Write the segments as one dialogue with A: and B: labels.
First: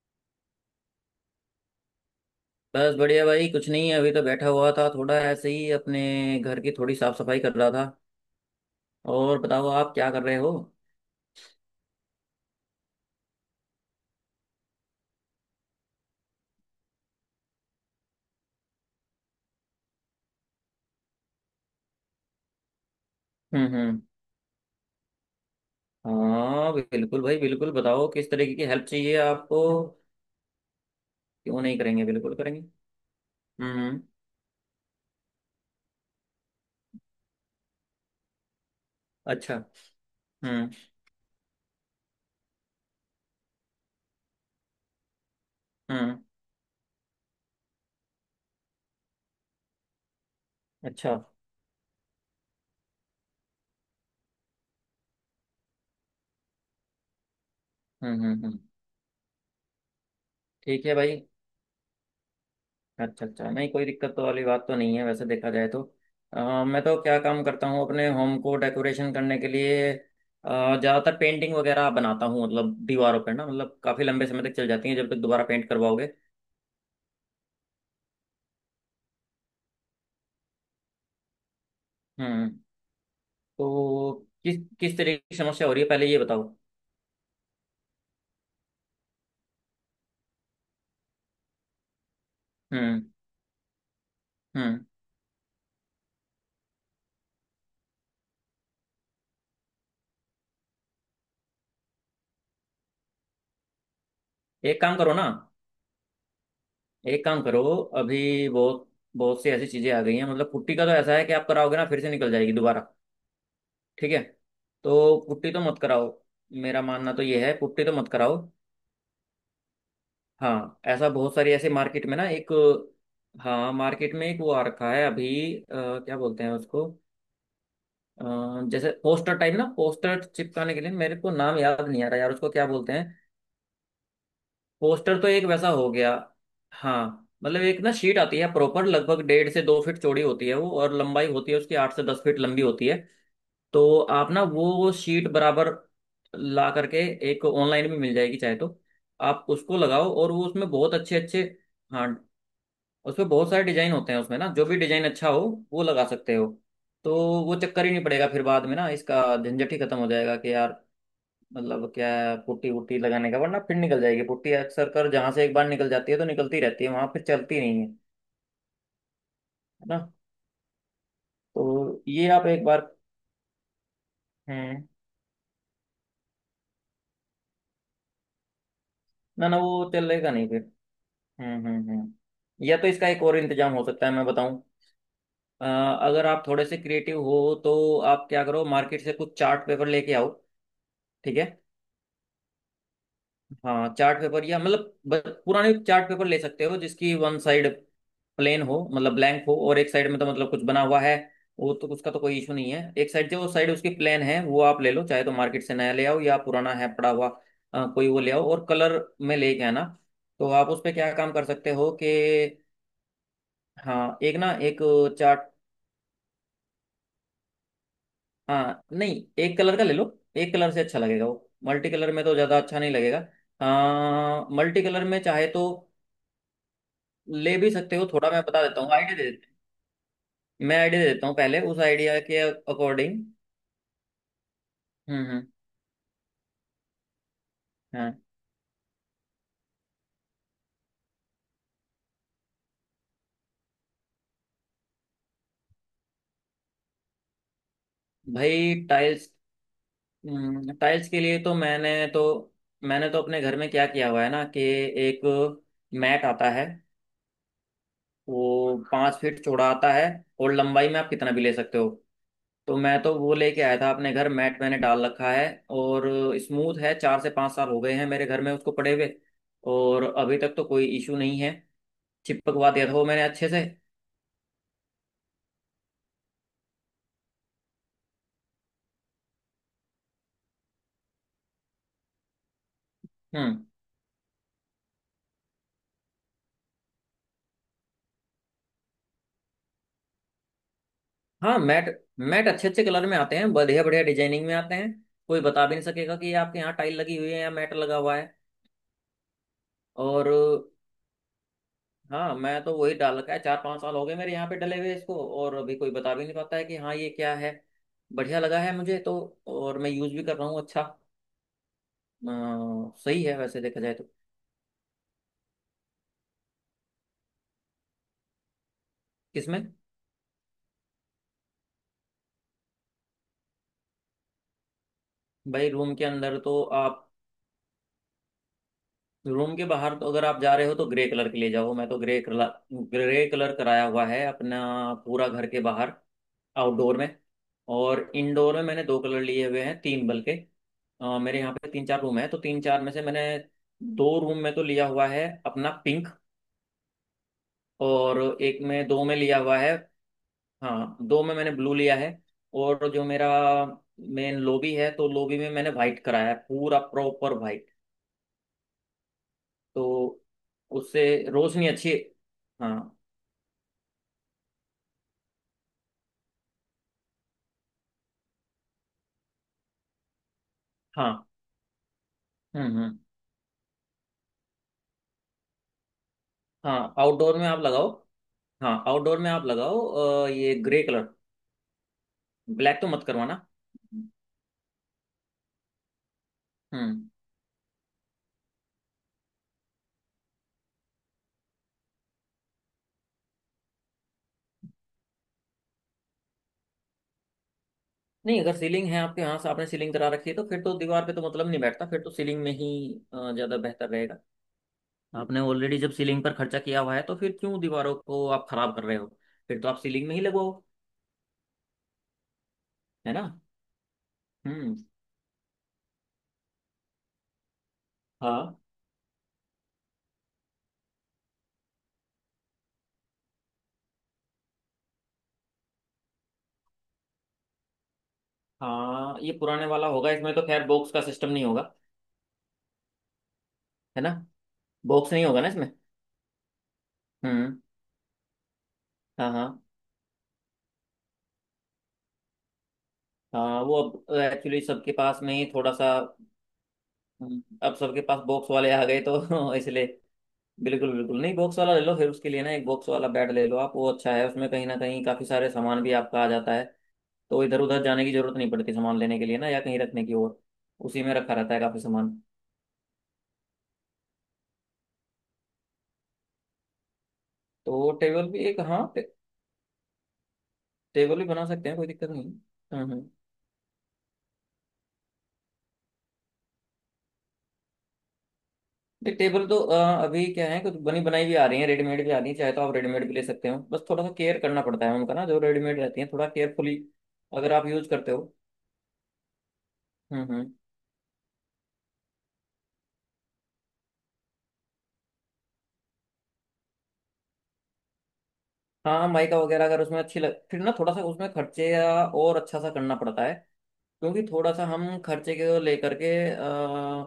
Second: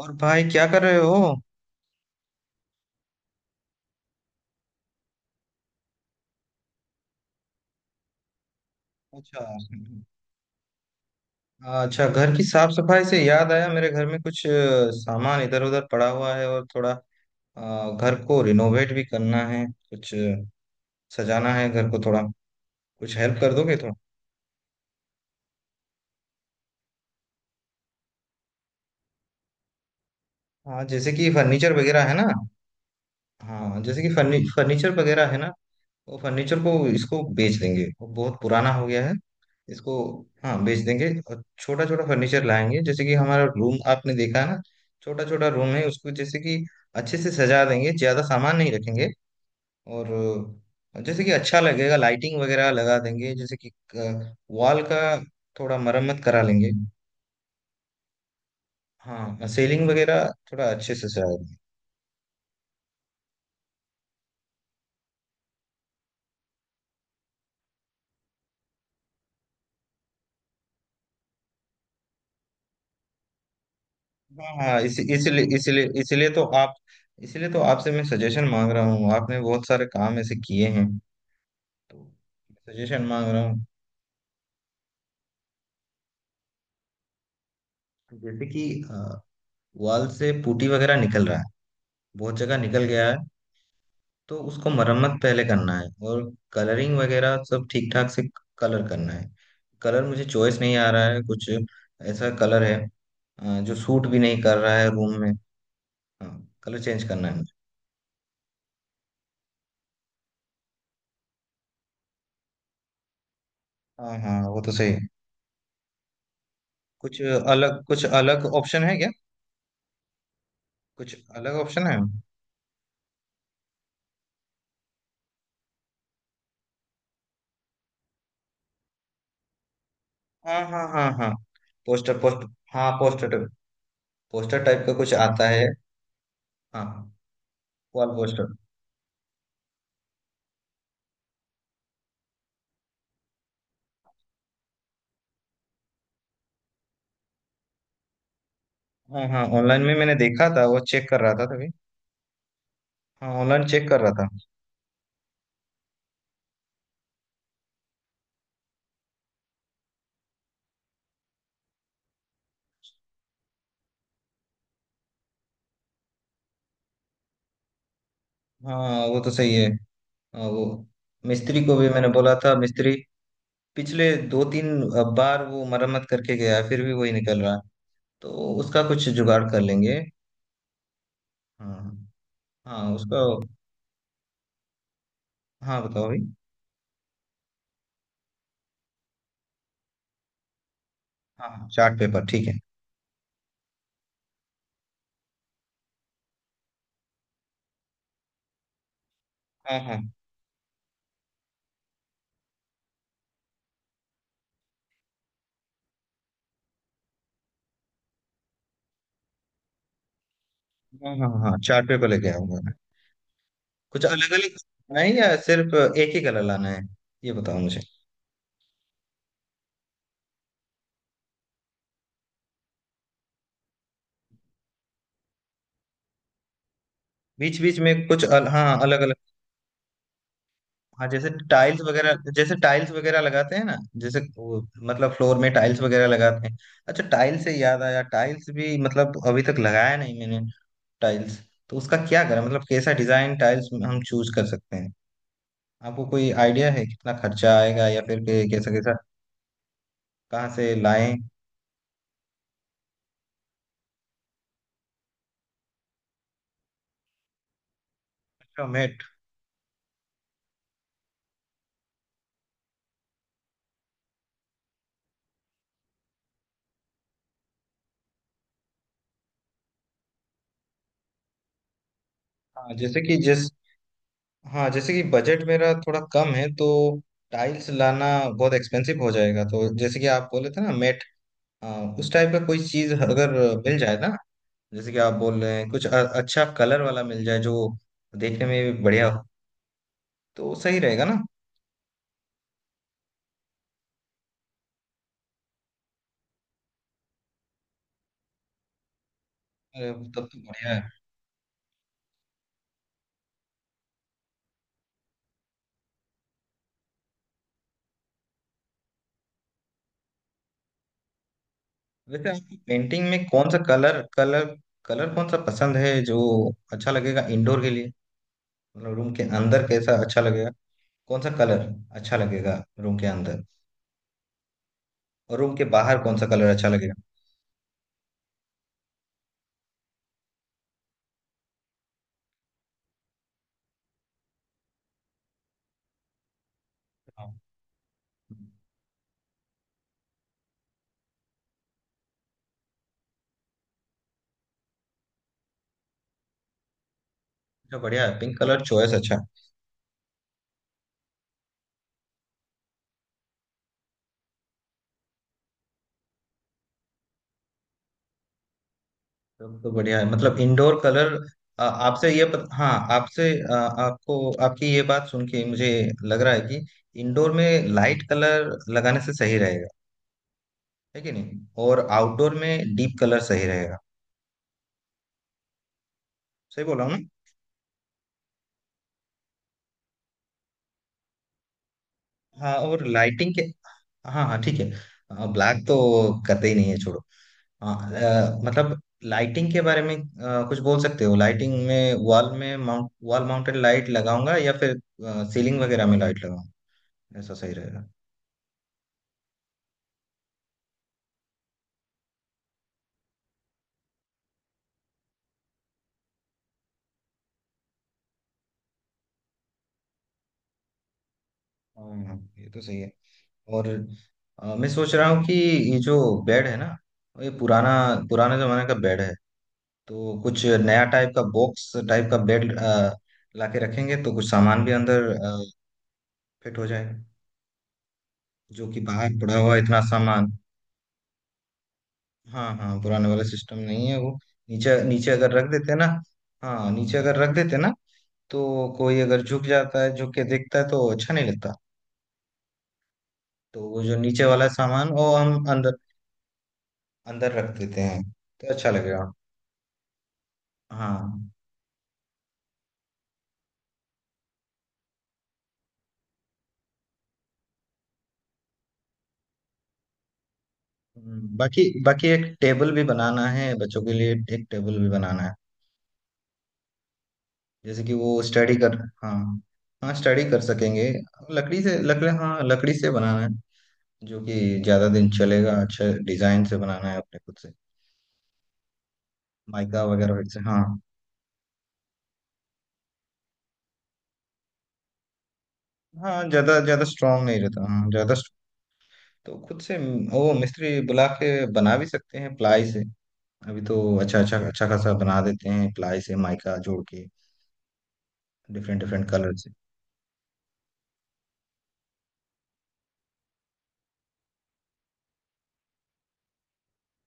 A: और भाई क्या कर रहे हो?
B: बस बढ़िया भाई, कुछ नहीं, अभी तो बैठा हुआ था, थोड़ा ऐसे ही अपने घर की थोड़ी साफ सफाई कर रहा था। और
A: अच्छा।
B: बताओ आप क्या कर रहे हो।
A: हाँ, अच्छा, घर की साफ सफाई से याद आया, मेरे घर में कुछ सामान इधर उधर पड़ा हुआ है और थोड़ा घर को रिनोवेट भी करना है, सजाना है घर को थोड़ा। कुछ हेल्प कर दोगे थोड़ा?
B: हम्म। हाँ बिल्कुल भाई, बिल्कुल, बताओ किस तरीके की हेल्प चाहिए आपको।
A: हाँ, जैसे कि
B: क्यों
A: फर्नीचर
B: नहीं
A: वगैरह
B: करेंगे,
A: है ना।
B: बिल्कुल करेंगे।
A: हाँ,
B: हम्म।
A: जैसे कि फर्नीचर वगैरह है ना। वो फर्नीचर को, इसको बेच देंगे, वो बहुत पुराना हो गया है
B: अच्छा।
A: इसको। हाँ,
B: हम्म
A: बेच देंगे और छोटा छोटा फर्नीचर लाएंगे। जैसे कि हमारा रूम आपने देखा है ना, छोटा छोटा रूम है उसको,
B: हम्म।
A: जैसे कि अच्छे से सजा देंगे, ज्यादा सामान नहीं रखेंगे। और
B: अच्छा।
A: जैसे कि अच्छा लगेगा, लाइटिंग वगैरह लगा देंगे। जैसे कि वॉल का थोड़ा मरम्मत करा लेंगे।
B: हम्म।
A: हाँ, सीलिंग वगैरह थोड़ा
B: ठीक
A: अच्छे
B: है
A: से
B: भाई।
A: सजा देंगे।
B: अच्छा अच्छा, नहीं कोई दिक्कत तो वाली बात तो नहीं है वैसे देखा जाए तो। मैं तो क्या काम करता हूँ, अपने होम को डेकोरेशन करने के लिए ज्यादातर पेंटिंग वगैरह बनाता हूँ, मतलब दीवारों पर ना, मतलब काफी लंबे समय तक चल
A: हाँ
B: जाती है
A: इस,
B: जब तक
A: इसलिए
B: दोबारा पेंट
A: इसलिए
B: करवाओगे।
A: इसलिए तो आप, इसलिए तो आपसे मैं सजेशन मांग रहा हूँ। आपने बहुत सारे काम ऐसे किए हैं, तो
B: हम्म।
A: सजेशन मांग रहा हूँ।
B: तो किस किस तरीके की समस्या हो रही है पहले ये बताओ।
A: जैसे कि अ, वॉल से पुटी वगैरह निकल रहा है, बहुत जगह निकल
B: हम्म
A: गया है। तो उसको
B: हम्म।
A: मरम्मत पहले करना है और कलरिंग वगैरह सब ठीक ठाक से कलर करना है। कलर मुझे चॉइस नहीं आ रहा है, कुछ ऐसा कलर है जो सूट भी नहीं कर रहा
B: एक
A: है
B: काम करो
A: रूम
B: ना।
A: में। हाँ, कलर चेंज
B: एक
A: करना है
B: काम
A: मुझे।
B: करो। अभी बहुत बहुत सी ऐसी चीजें आ गई हैं। मतलब पुट्टी का तो ऐसा है कि आप कराओगे ना फिर से निकल जाएगी दोबारा। ठीक
A: हाँ
B: है।
A: हाँ, वो तो सही है।
B: तो पुट्टी तो मत कराओ। मेरा मानना
A: कुछ
B: तो ये है,
A: अलग,
B: पुट्टी तो
A: कुछ
B: मत कराओ।
A: अलग ऑप्शन है क्या?
B: हाँ ऐसा
A: कुछ
B: बहुत सारी
A: अलग
B: ऐसे
A: ऑप्शन है।
B: मार्केट में ना एक, हाँ मार्केट में एक वो आ रखा है अभी। क्या बोलते हैं उसको। अ, जैसे पोस्टर टाइप ना, पोस्टर
A: हाँ
B: चिपकाने के
A: हाँ
B: लिए,
A: हाँ
B: मेरे
A: हाँ।
B: को नाम याद नहीं आ
A: पोस्टर
B: रहा यार
A: पोस्ट
B: उसको क्या
A: हाँ
B: बोलते हैं।
A: पोस्टर, पोस्टर टाइप का कुछ
B: पोस्टर तो एक
A: आता है।
B: वैसा हो गया। हाँ
A: हाँ,
B: मतलब एक ना
A: वॉल
B: शीट आती
A: पोस्टर।
B: है प्रॉपर, लगभग 1.5 से 2 फीट चौड़ी होती है वो, और लंबाई होती है उसकी 8 से 10 फीट लंबी होती है। तो आप ना वो शीट बराबर ला करके, एक ऑनलाइन भी मिल जाएगी चाहे तो।
A: हाँ हाँ,
B: आप उसको
A: ऑनलाइन में
B: लगाओ
A: मैंने
B: और वो
A: देखा था,
B: उसमें
A: वो
B: बहुत
A: चेक कर
B: अच्छे
A: रहा
B: अच्छे,
A: था तभी।
B: हाँ उसमें
A: हाँ,
B: बहुत सारे
A: ऑनलाइन चेक
B: डिजाइन
A: कर रहा
B: होते हैं,
A: था।
B: उसमें ना जो भी डिजाइन अच्छा हो वो लगा सकते हो। तो वो चक्कर ही नहीं पड़ेगा फिर बाद में ना, इसका झंझट ही खत्म हो जाएगा कि यार मतलब क्या है, पुट्टी वुट्टी लगाने का, वरना फिर निकल जाएगी पुट्टी, अक्सर कर जहां से एक बार निकल जाती है तो निकलती रहती है, वहां फिर चलती नहीं है, है
A: हाँ, वो तो सही है।
B: ना।
A: हाँ, वो मिस्त्री को भी
B: तो
A: मैंने
B: ये
A: बोला
B: आप
A: था।
B: एक बार।
A: मिस्त्री पिछले दो तीन
B: हम्म।
A: बार वो मरम्मत करके गया है, फिर भी वही निकल रहा है। तो उसका कुछ जुगाड़
B: ना ना
A: कर
B: वो
A: लेंगे।
B: चलेगा नहीं फिर।
A: हाँ
B: या तो
A: हाँ,
B: इसका
A: उसका।
B: एक और इंतजाम हो सकता है, मैं बताऊं। अ,
A: हाँ, बताओ भाई।
B: अगर आप थोड़े से क्रिएटिव हो तो आप क्या करो, मार्केट से कुछ चार्ट पेपर लेके आओ। ठीक है।
A: हाँ, चार्ट पेपर ठीक है।
B: हाँ चार्ट पेपर, या मतलब पुराने चार्ट पेपर ले सकते हो जिसकी वन साइड प्लेन हो, मतलब ब्लैंक हो,
A: हाँ
B: और एक साइड
A: हाँ
B: में तो मतलब कुछ बना हुआ है वो तो उसका तो कोई इशू नहीं है। एक साइड जो साइड उसकी प्लेन है वो आप ले लो, चाहे तो मार्केट से नया ले आओ, या पुराना है पड़ा हुआ। कोई वो ले आओ, और कलर में लेके आना। तो आप उस पे क्या
A: हाँ हाँ।
B: काम कर
A: हाँ,
B: सकते
A: चार्ट
B: हो कि,
A: पेपर लेके आऊंगा। कुछ
B: हाँ
A: अलग
B: एक ना
A: अलग
B: एक
A: लाना है या
B: चार्ट।
A: सिर्फ एक ही कलर लाना है, ये बताओ मुझे।
B: हाँ नहीं, एक कलर का ले लो। एक कलर से अच्छा लगेगा, वो मल्टी कलर में तो ज्यादा अच्छा नहीं लगेगा। हाँ मल्टी कलर में चाहे तो ले
A: बीच
B: भी
A: बीच
B: सकते
A: में
B: हो
A: कुछ
B: थोड़ा, मैं
A: अल,
B: बता
A: हाँ
B: देता हूँ,
A: अलग अलग।
B: आइडिया दे देता हूँ, मैं आइडिया
A: हाँ,
B: दे देता
A: जैसे
B: हूँ, पहले उस
A: टाइल्स वगैरह,
B: आइडिया के
A: जैसे टाइल्स वगैरह
B: अकॉर्डिंग।
A: लगाते हैं ना। जैसे वो, मतलब फ्लोर
B: हम्म।
A: में टाइल्स वगैरह लगाते हैं। अच्छा, टाइल्स से याद आया,
B: हाँ
A: टाइल्स भी मतलब अभी तक लगाया नहीं मैंने। टाइल्स, तो उसका क्या करें, मतलब कैसा डिजाइन टाइल्स हम चूज कर सकते हैं? आपको कोई आइडिया है कितना खर्चा आएगा या कैसा
B: भाई
A: कैसा,
B: टाइल्स।
A: कहाँ से
B: टाइल्स
A: लाएं?
B: के लिए तो मैंने तो अपने घर में क्या किया हुआ है ना कि एक मैट आता है।
A: अच्छा,
B: वो
A: मैट।
B: 5 फीट चौड़ा आता है और लंबाई में आप कितना भी ले सकते हो। तो मैं तो वो लेके आया था अपने घर, मैट मैंने डाल रखा है और स्मूथ है। 4 से 5 साल हो गए हैं मेरे घर में उसको पड़े हुए, और अभी तक तो कोई इशू नहीं है। चिपकवा
A: हाँ
B: दिया था
A: जैसे
B: वो
A: कि
B: मैंने
A: जिस
B: अच्छे से।
A: हाँ, जैसे कि बजट मेरा थोड़ा कम है, तो टाइल्स लाना बहुत एक्सपेंसिव हो जाएगा। तो जैसे कि आप बोले थे ना, मैट, उस टाइप का कोई चीज अगर
B: हम्म।
A: मिल जाए ना, जैसे कि आप बोल रहे हैं, अच्छा कलर वाला मिल जाए जो देखने में भी बढ़िया हो, तो सही रहेगा ना।
B: हाँ मैट मैट अच्छे अच्छे कलर में आते हैं, बढ़िया बढ़िया डिजाइनिंग में आते हैं। कोई बता भी नहीं सकेगा कि ये आपके यहाँ टाइल लगी हुई है या मैट लगा हुआ है।
A: अरे, तब
B: और
A: तो बढ़िया है।
B: हाँ, मैं तो वही डाल रखा है, चार पांच साल हो गए मेरे यहाँ पे डले हुए इसको, और अभी कोई बता भी नहीं पाता है कि हाँ ये क्या है। बढ़िया लगा है मुझे तो, और मैं यूज भी कर रहा हूँ। अच्छा।
A: वैसे आपकी पेंटिंग
B: सही
A: में
B: है
A: कौन सा
B: वैसे देखा जाए
A: कलर,
B: तो।
A: कलर कौन सा पसंद है जो अच्छा लगेगा इंडोर के लिए? मतलब रूम के अंदर
B: किसमें।
A: कैसा अच्छा लगेगा? कौन सा कलर अच्छा लगेगा रूम के अंदर और रूम के
B: भाई रूम
A: बाहर
B: के
A: कौन सा
B: अंदर
A: कलर
B: तो
A: अच्छा लगेगा?
B: आप, रूम के बाहर तो अगर आप जा रहे हो तो ग्रे कलर के ले जाओ। मैं तो ग्रे कलर, ग्रे कलर कराया हुआ है अपना पूरा घर के बाहर, आउटडोर में। और
A: अच्छा।
B: इंडोर में मैंने दो कलर लिए हुए हैं, तीन बल्कि। मेरे यहाँ पे तीन चार रूम है, तो तीन चार में से मैंने दो रूम में तो लिया हुआ है अपना पिंक,
A: बढ़िया है,
B: और
A: पिंक
B: एक
A: कलर
B: में
A: चॉइस
B: दो
A: अच्छा
B: में
A: है।
B: लिया हुआ है। हाँ दो में मैंने ब्लू लिया है। और जो मेरा मेन लॉबी है, तो लॉबी में मैंने वाइट कराया है, पूरा प्रॉपर वाइट।
A: तब तो बढ़िया है,
B: तो
A: मतलब इंडोर
B: उससे
A: कलर। आ,
B: रोशनी अच्छी।
A: आपसे ये पत, हाँ
B: हाँ
A: आपसे आ, आपको, आपकी ये बात सुन के मुझे लग रहा है कि इंडोर में लाइट कलर लगाने से सही रहेगा, है कि
B: हाँ।
A: नहीं, और आउटडोर में डीप
B: हम्म।
A: कलर सही रहेगा। सही बोला हूँ
B: हाँ
A: ना?
B: आउटडोर में आप लगाओ। हाँ आउटडोर में आप लगाओ ये ग्रे कलर।
A: हाँ,
B: ब्लैक
A: और
B: तो मत
A: लाइटिंग के,
B: करवाना।
A: हाँ हाँ ठीक है। ब्लैक तो करते ही नहीं है, छोड़ो।
B: हम्म।
A: हाँ, मतलब लाइटिंग के बारे में कुछ बोल सकते हो? लाइटिंग में वॉल में माउंट वॉल माउंटेड लाइट लगाऊंगा या फिर सीलिंग वगैरह में लाइट लगाऊंगा, ऐसा सही रहेगा?
B: नहीं, अगर सीलिंग है आपके यहाँ से, आपने सीलिंग करा रखी है तो फिर तो दीवार पे तो मतलब नहीं बैठता, फिर तो सीलिंग में ही ज्यादा बेहतर रहेगा। आपने ऑलरेडी जब सीलिंग पर खर्चा किया हुआ है तो फिर क्यों दीवारों को आप खराब कर रहे हो, फिर तो आप सीलिंग में ही लगवाओ,
A: हाँ, ये तो सही है।
B: है ना।
A: और मैं
B: हम्म।
A: सोच रहा हूँ कि ये जो बेड है ना, ये पुराना, पुराने
B: हाँ
A: जमाने का बेड है। तो कुछ नया टाइप का, बॉक्स टाइप का बेड लाके रखेंगे तो कुछ सामान भी अंदर फिट हो जाएगा, जो कि बाहर
B: हाँ, ये
A: पड़ा हुआ है
B: पुराने
A: इतना
B: वाला होगा,
A: सामान।
B: इसमें तो खैर बॉक्स का सिस्टम नहीं होगा,
A: हाँ हाँ, पुराने वाला सिस्टम नहीं है
B: है
A: वो।
B: ना।
A: नीचे नीचे
B: बॉक्स नहीं
A: अगर
B: होगा ना
A: रख
B: इसमें।
A: देते ना, हाँ नीचे अगर रख देते
B: हम्म।
A: ना, तो कोई अगर
B: हाँ
A: झुक
B: हाँ,
A: जाता है, झुक के देखता है तो अच्छा नहीं लगता।
B: हाँ
A: तो
B: वो
A: वो जो
B: अब
A: नीचे वाला
B: एक्चुअली
A: सामान
B: सबके
A: वो
B: पास में
A: हम
B: ही थोड़ा
A: अंदर
B: सा।
A: अंदर रख
B: अब
A: देते
B: सबके
A: हैं,
B: पास बॉक्स
A: तो अच्छा
B: वाले आ गए
A: लगेगा।
B: तो इसलिए, बिल्कुल बिल्कुल,
A: हाँ।
B: नहीं बॉक्स वाला ले लो फिर, उसके लिए ना एक बॉक्स वाला बेड ले लो आप, वो अच्छा है। उसमें कहीं ना कहीं काफी सारे सामान भी आपका आ जाता है, तो इधर उधर जाने की जरूरत नहीं पड़ती सामान लेने के लिए ना, या कहीं रखने की, और उसी में रखा रहता है
A: बाकी
B: काफी
A: बाकी
B: सामान।
A: एक टेबल भी बनाना है बच्चों के लिए, एक टेबल भी बनाना है। जैसे
B: तो
A: कि वो
B: टेबल भी
A: स्टडी
B: एक,
A: कर हाँ, हाँ, स्टडी कर सकेंगे।
B: टेबल भी बना सकते हैं, कोई
A: लकड़ी,
B: दिक्कत नहीं।
A: हाँ लकड़ी से
B: हम्म हम्म।
A: बनाना है, जो कि ज्यादा दिन चलेगा। अच्छा डिजाइन से बनाना है अपने खुद से,
B: नहीं टेबल तो
A: माइका वगैरह
B: अभी
A: से।
B: क्या है,
A: हाँ
B: कुछ बनी बनाई भी आ रही है, रेडीमेड भी आ रही है। चाहे तो आप रेडीमेड भी ले सकते हो, बस थोड़ा सा केयर करना पड़ता है उनका ना, जो रेडीमेड रहती है
A: हाँ,
B: थोड़ा
A: ज्यादा
B: केयरफुली
A: ज्यादा स्ट्रांग नहीं
B: अगर
A: रहता।
B: आप यूज करते हो।
A: तो वो
B: हम्म।
A: मिस्त्री बुला के बना भी सकते हैं प्लाई से। अभी तो अच्छा अच्छा अच्छा खासा बना देते हैं प्लाई से, माइका जोड़ के, डिफरेंट डिफरेंट
B: हाँ
A: कलर
B: माइका
A: से।
B: वगैरह अगर उसमें अच्छी लग, फिर ना थोड़ा सा उसमें खर्चे या, और अच्छा सा करना पड़ता है, क्योंकि थोड़ा सा हम खर्चे को लेकर के, आ,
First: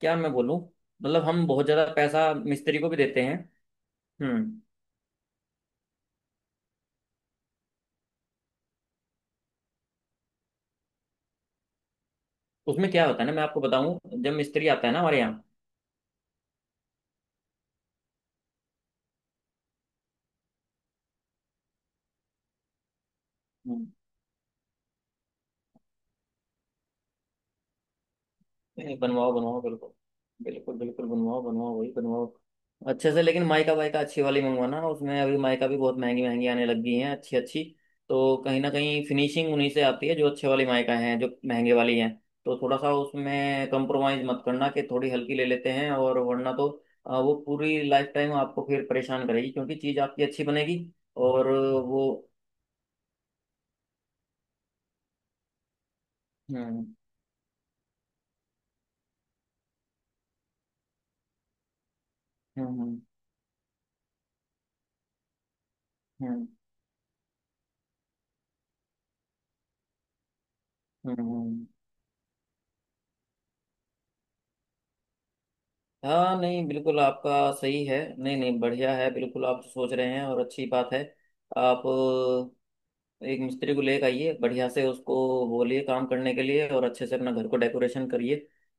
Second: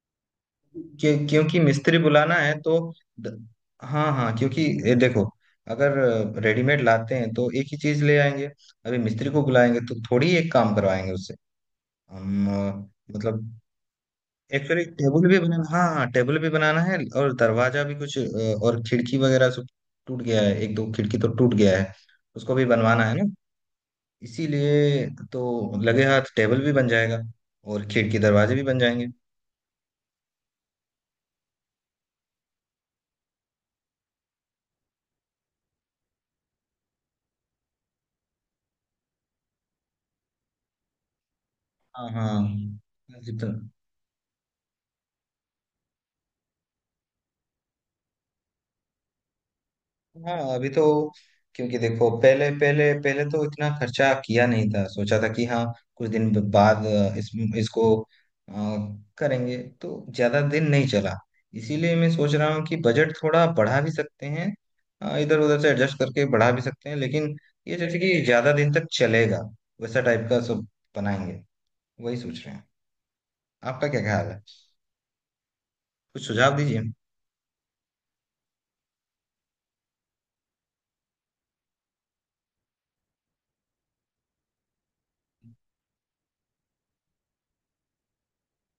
B: क्या मैं बोलूँ, मतलब हम
A: क्योंकि
B: बहुत ज़्यादा
A: मिस्त्री
B: पैसा
A: बुलाना है तो,
B: मिस्त्री को भी देते हैं।
A: द, हाँ हाँ,
B: हम्म।
A: क्योंकि ये देखो, अगर रेडीमेड लाते हैं तो एक ही चीज ले आएंगे, अभी मिस्त्री को बुलाएंगे तो थोड़ी एक काम करवाएंगे उससे। हम
B: उसमें क्या होता है ना,
A: मतलब
B: मैं आपको बताऊं, जब मिस्त्री
A: एक्चुअली
B: आता है ना हमारे
A: टेबल भी
B: यहाँ।
A: बनाना, हाँ हाँ, टेबल भी बनाना है, और दरवाजा भी कुछ, और खिड़की वगैरह सब टूट गया है, एक दो खिड़की तो टूट गया है, उसको भी बनवाना है ना, इसीलिए। तो लगे हाथ टेबल भी बन जाएगा, और खिड़की दरवाजे भी बन
B: नहीं
A: जाएंगे।
B: बनवाओ बनवाओ, बिल्कुल बिल्कुल बिल्कुल, बनवाओ बनवाओ, वही बनवाओ अच्छे से, लेकिन माइका वाइका अच्छी वाली मंगवाना। उसमें अभी माइका भी बहुत महंगी महंगी आने लग गई हैं, अच्छी अच्छी। तो कहीं ना कहीं फिनिशिंग उन्हीं से आती है जो अच्छे वाली माइका हैं, जो महंगे वाली
A: हाँ
B: हैं।
A: हाँ,
B: तो थोड़ा सा
A: जितना,
B: उसमें कंप्रोमाइज मत करना कि थोड़ी हल्की ले लेते हैं और, वरना तो वो पूरी लाइफ टाइम आपको फिर परेशान करेगी, क्योंकि चीज़ आपकी
A: हाँ
B: अच्छी
A: अभी
B: बनेगी
A: तो,
B: और
A: क्योंकि
B: वो।
A: देखो, पहले पहले पहले तो इतना खर्चा किया नहीं था, सोचा था कि हाँ कुछ दिन बाद
B: हम्म
A: इस, इसको अ, करेंगे, तो ज्यादा दिन नहीं चला। इसीलिए मैं सोच रहा हूँ
B: हम्म
A: कि
B: हम्म
A: बजट थोड़ा बढ़ा भी सकते हैं, इधर उधर से एडजस्ट करके
B: हम्म
A: बढ़ा भी सकते हैं, लेकिन ये जैसे कि ज्यादा दिन तक चलेगा, वैसा टाइप का सब
B: हम्म
A: बनाएंगे,
B: हम्म।
A: वही सोच रहे हैं। आपका क्या ख्याल है? कुछ
B: हाँ
A: सुझाव
B: नहीं
A: दीजिए।
B: बिल्कुल आपका सही है, नहीं नहीं बढ़िया है बिल्कुल, आप सोच रहे हैं और, अच्छी बात है। आप एक मिस्त्री को लेकर आइए, बढ़िया से उसको बोलिए काम करने के लिए, और अच्छे से अपना घर को डेकोरेशन करिए।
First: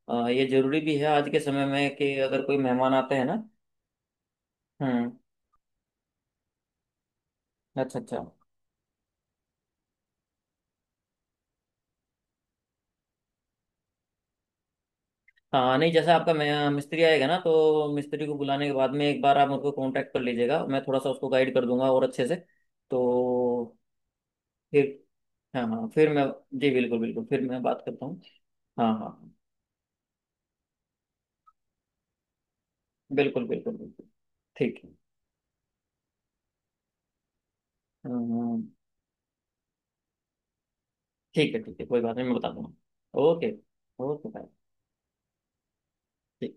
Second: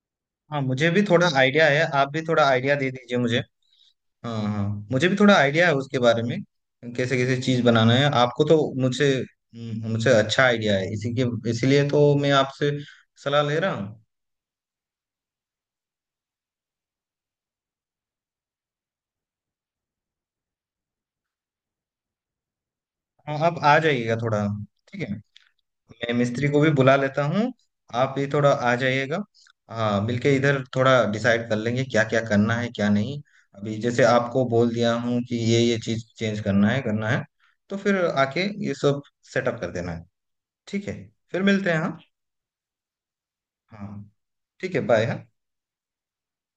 B: ये
A: हाँ,
B: जरूरी
A: मुझे
B: भी
A: भी
B: है
A: थोड़ा
B: आज के
A: आइडिया
B: समय
A: है,
B: में
A: आप
B: कि
A: भी
B: अगर
A: थोड़ा
B: कोई
A: आइडिया दे
B: मेहमान आते
A: दीजिए
B: हैं
A: मुझे।
B: ना।
A: हाँ हाँ, मुझे
B: हम्म।
A: भी थोड़ा आइडिया है उसके बारे में, कैसे कैसे चीज बनाना
B: अच्छा
A: है।
B: अच्छा।
A: आपको तो मुझे मुझे अच्छा आइडिया है इसी के, इसीलिए तो मैं आपसे सलाह ले रहा हूँ।
B: हाँ नहीं, जैसा आपका मिस्त्री आएगा ना तो मिस्त्री को बुलाने के बाद में एक बार आप मुझको कांटेक्ट कर लीजिएगा, मैं थोड़ा सा उसको गाइड कर दूंगा और अच्छे से,
A: हाँ, आप
B: तो
A: आ जाइएगा थोड़ा,
B: फिर।
A: ठीक है,
B: हाँ हाँ फिर
A: मैं
B: मैं।
A: मिस्त्री को
B: जी
A: भी बुला
B: बिल्कुल
A: लेता
B: बिल्कुल, फिर
A: हूँ,
B: मैं बात करता
A: आप
B: हूँ।
A: भी थोड़ा आ
B: हाँ
A: जाइएगा।
B: हाँ
A: हाँ, मिलके इधर थोड़ा डिसाइड कर लेंगे क्या क्या करना है क्या नहीं।
B: बिल्कुल
A: अभी
B: बिल्कुल
A: जैसे
B: बिल्कुल।
A: आपको बोल
B: ठीक है।
A: दिया हूँ कि ये चीज चेंज करना है, तो फिर आके
B: अम्म,
A: ये सब सेटअप कर देना है। ठीक है, फिर
B: ठीक है
A: मिलते हैं।
B: ठीक है,
A: हाँ
B: कोई बात नहीं, मैं बता दूंगा। ओके।
A: हाँ,
B: ओके बाय।
A: ठीक है, बाय। हाँ।
B: ठीक